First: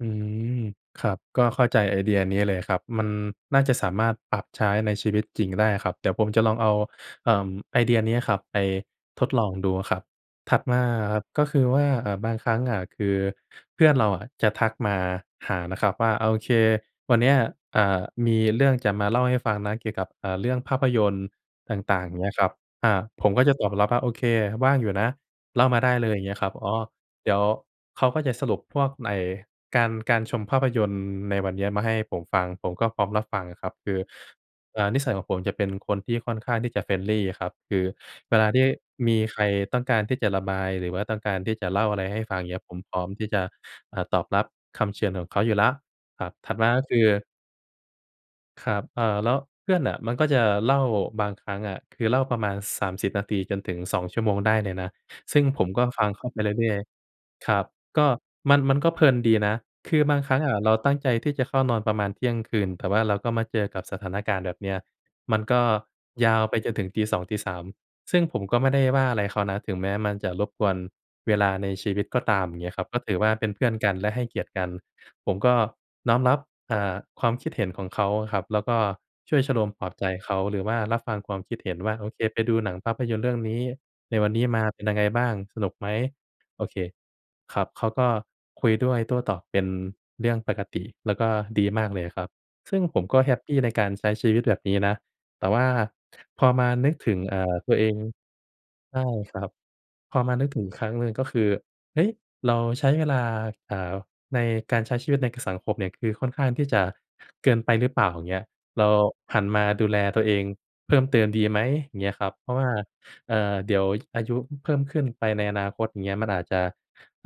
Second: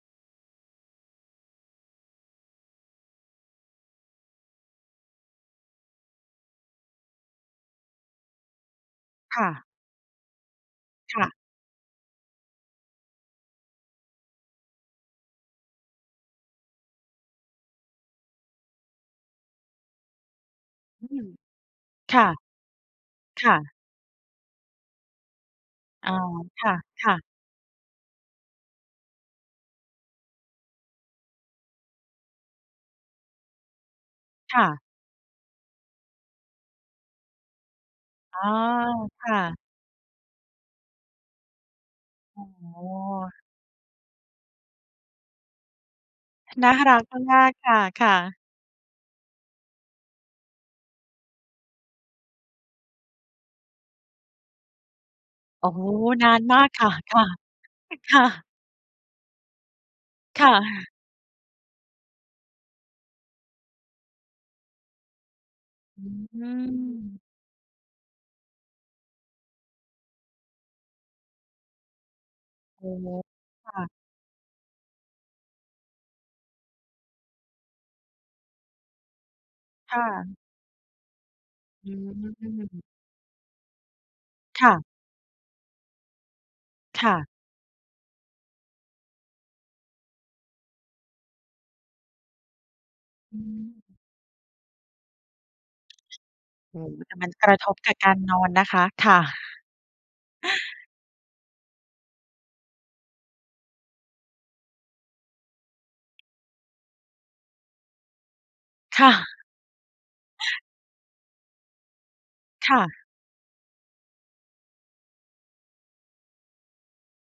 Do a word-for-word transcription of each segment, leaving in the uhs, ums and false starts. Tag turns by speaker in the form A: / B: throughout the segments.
A: อืม ครับ ก็เข้าใจไอเดียนี้เลยครับ มันน่าจะสามารถปรับใช้ในชีวิตจริงได้ครับ เดี๋ยวผมจะลองเอา เอ่อ ไอเดียเนี้ยครับไปทด
B: ค
A: ล
B: ่
A: อง
B: ะ
A: ดูครับ ถัดมาอะค
B: ค
A: รั
B: ่
A: บ
B: ะ
A: ก็คือว่า อะ บางครั้งอะ คือเพื่อนเราอะจะทักมาหานะครับว่า "โอเค วันเนี้ย อ่า มีเรื่องจะมาเล่าให้ฟังนะเกี่ยวกับ เอ่อ เรื่องภาพย
B: อื
A: นตร
B: ม
A: ์ต่าง ๆ"
B: ค
A: อย่าง
B: ่
A: เง
B: ะ
A: ี้ยครับ อ่า ผมก
B: ค
A: ็จ
B: ่
A: ะต
B: ะ
A: อบรับว่า "โอเค ว่างอยู่นะเล่ามาได้เล
B: อ้อ
A: ย" อย่างเงี้ยครับ
B: ค
A: อ๋อ
B: ่ะ ๆ
A: เดี๋ยวเขาก็จะสรุปพวกไอ้การ การชมภาพยนตร์ในวันเนี้ยมาให้ผมฟัง ผมก็พร้อมรับฟังอะครับ คือ
B: ค่
A: เ
B: ะ
A: อ่อ นิสัยของผมจะเป็นคนที่ค่อนข้างที่จะ friendly อะครับ คือเว
B: อ๋อ
A: ลาที่มี
B: ค่
A: ใคร
B: ะ
A: ต้องการที่จะระบาย หรือว่าต้องการที่จะเล่าอะไรให้ฟัง
B: โ
A: อ
B: อ
A: ย่
B: ้
A: างเงี
B: โ
A: ้
B: ฮ
A: ย ผมพร้อมที่จะ เอ่อ ตอบรับคำเชิญของเขาอยู่แล้ว ครับ ถัดม
B: น
A: า
B: ่า
A: ก็
B: ร
A: ค
B: ั
A: ื
B: ก
A: อ
B: มาก ๆ ค่ะ ๆ
A: ครับ เอ่อ แล้วเพื่อนน่ะมันก็จะเล่า บางครั้งอะ คือเล่าประมาณ สามสิบ นาทีจนถึง สอง ชั่วโมงได้เลยนะ ซึ่งผ
B: โอ้
A: ม
B: โ
A: ก
B: ฮ
A: ็ฟังเข
B: น
A: า
B: า
A: ไป
B: นม
A: เ
B: า
A: รื
B: ก
A: ่อย
B: ค่ะ ค่ะ
A: ๆ ครับ ก็
B: ค่ะ
A: มัน มันก็เพลินดีนะ คือบางครั้ง
B: ค
A: อ
B: ่
A: ะเรา
B: ะ
A: ตั้งใจที่จะเข้านอนประมาณเที่ยงคืน แต่ว่าเราก็มาเจอกับสถานการณ์แบบเนี้ย มันก็
B: อื
A: ยาวไปจนถึงตี สอ
B: ม
A: ง ตี สาม ซึ่งผมก็ไม่ได้ว่าอะไรเขานะ ถึงแม้มันจะรบกวนเวลาในชีวิตก็ตาม อย่างเงี้ยค
B: อ
A: รับ
B: ๋อ
A: ก็ถือว่าเป็นเพื่
B: ค
A: อ
B: ่
A: นก
B: ะ
A: ัน และให้เกียรติกัน ผมก็น้อมรับ อ่า ความคิดเห็นของเขาครับ แล้วก็ช่วยชโลมปลอบ
B: ค่
A: ใจเข
B: ะ
A: า หรือว่ารับฟังความคิดเห็น
B: อื
A: ว่า "โอเค ไปดูหนัง
B: ม
A: ภาพยนตร์เรื่องนี้ในวันนี้ม
B: ค
A: า
B: ่ะ
A: เป็นยังไงบ้าง สนุกไหม?" โอเค
B: ค่ะ
A: ครับ เขาก็คุยด้วยโต้ตอบเป็นเรื่องปกติ แล้วก็ดีมากเลยอะครับ ซึ่งผมก็แฮ
B: อื
A: ปปีใน
B: ม
A: การใช้ชีวิตแบบนี้นะ แต่ว่าพอมา
B: โอ้
A: นึก
B: โฮ
A: ถ
B: แต
A: ึ
B: ่
A: ง
B: มัน
A: เอ่
B: ก
A: อ
B: ระท
A: ตั
B: บ
A: วเอ
B: ก
A: ง
B: ะการนอนนะคะ
A: ใช่
B: ค่ะ
A: ครับ พอมานึกถึงอีกครั้งหนึ่งก็คือ "เฮ้ย เราใช้เวลา เอ่อ ในการใช้ชีวิตใน ก สังคมเนี่ย คือค่อนข้างที่จะเกินไปหรือเปล่า?" อย่างเงี้ย "เรา
B: ค่
A: ห
B: ะ
A: ันมาดูแลตัวเองเพิ่มเติมดีไหม?" อย่างเงี้ยครับ เพราะว่
B: ค
A: า
B: ่ะ
A: เอ่อ เดี๋ยวอายุเพิ่มขึ้นไปในอนาคตอย่างเงี้ย มันอาจจะ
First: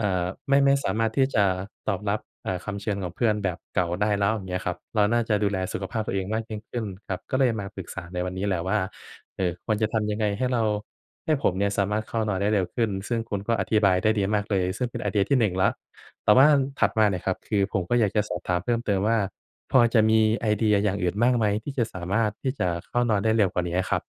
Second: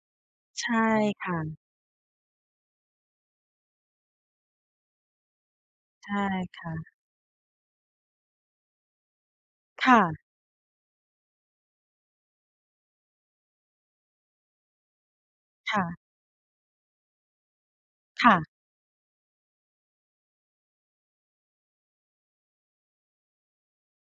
A: อ่า ไม่
B: ใช
A: ไม
B: ่
A: ่สามารถท
B: ค
A: ี่
B: ่
A: จะ
B: ะ
A: ตอบรับ เอ่อ คำเชิญของเพื่อนแบบเก่าได้แล้ว อย่างเงี้ยครับ เราน่าจะดูแลสุขภาพ
B: ใช
A: ตัว
B: ่
A: เองมากยิ
B: ค
A: ่ง
B: ่
A: ขึ้น
B: ะ
A: ครับ ก็เลยมาปรึกษาในวันนี้แหละว่า เอ่อ ควรจะ
B: ค
A: ท
B: ่ะ
A: ำยังไงให้เรา ให้ผมเนี่ยสามารถเข้านอนได้เร็วขึ้น ซึ่งคุณก็อธิบายได้ดีมากเลย ซึ่งเป็นไอเดียที่ หนึ่ง แล้
B: ค
A: ว
B: ่ะ
A: แต่ว่าถัดมาเนี่ยครับ คือผมก็อยากจะ
B: ค
A: ส
B: ่
A: อ
B: ะ
A: บถามเพิ่มเติมว่า พอจะมีไอเดียอย่างอื่นบ้างไหม ที่จะสามารถที่จะเข้านอนได้เร็วกว่านี้อะครับ?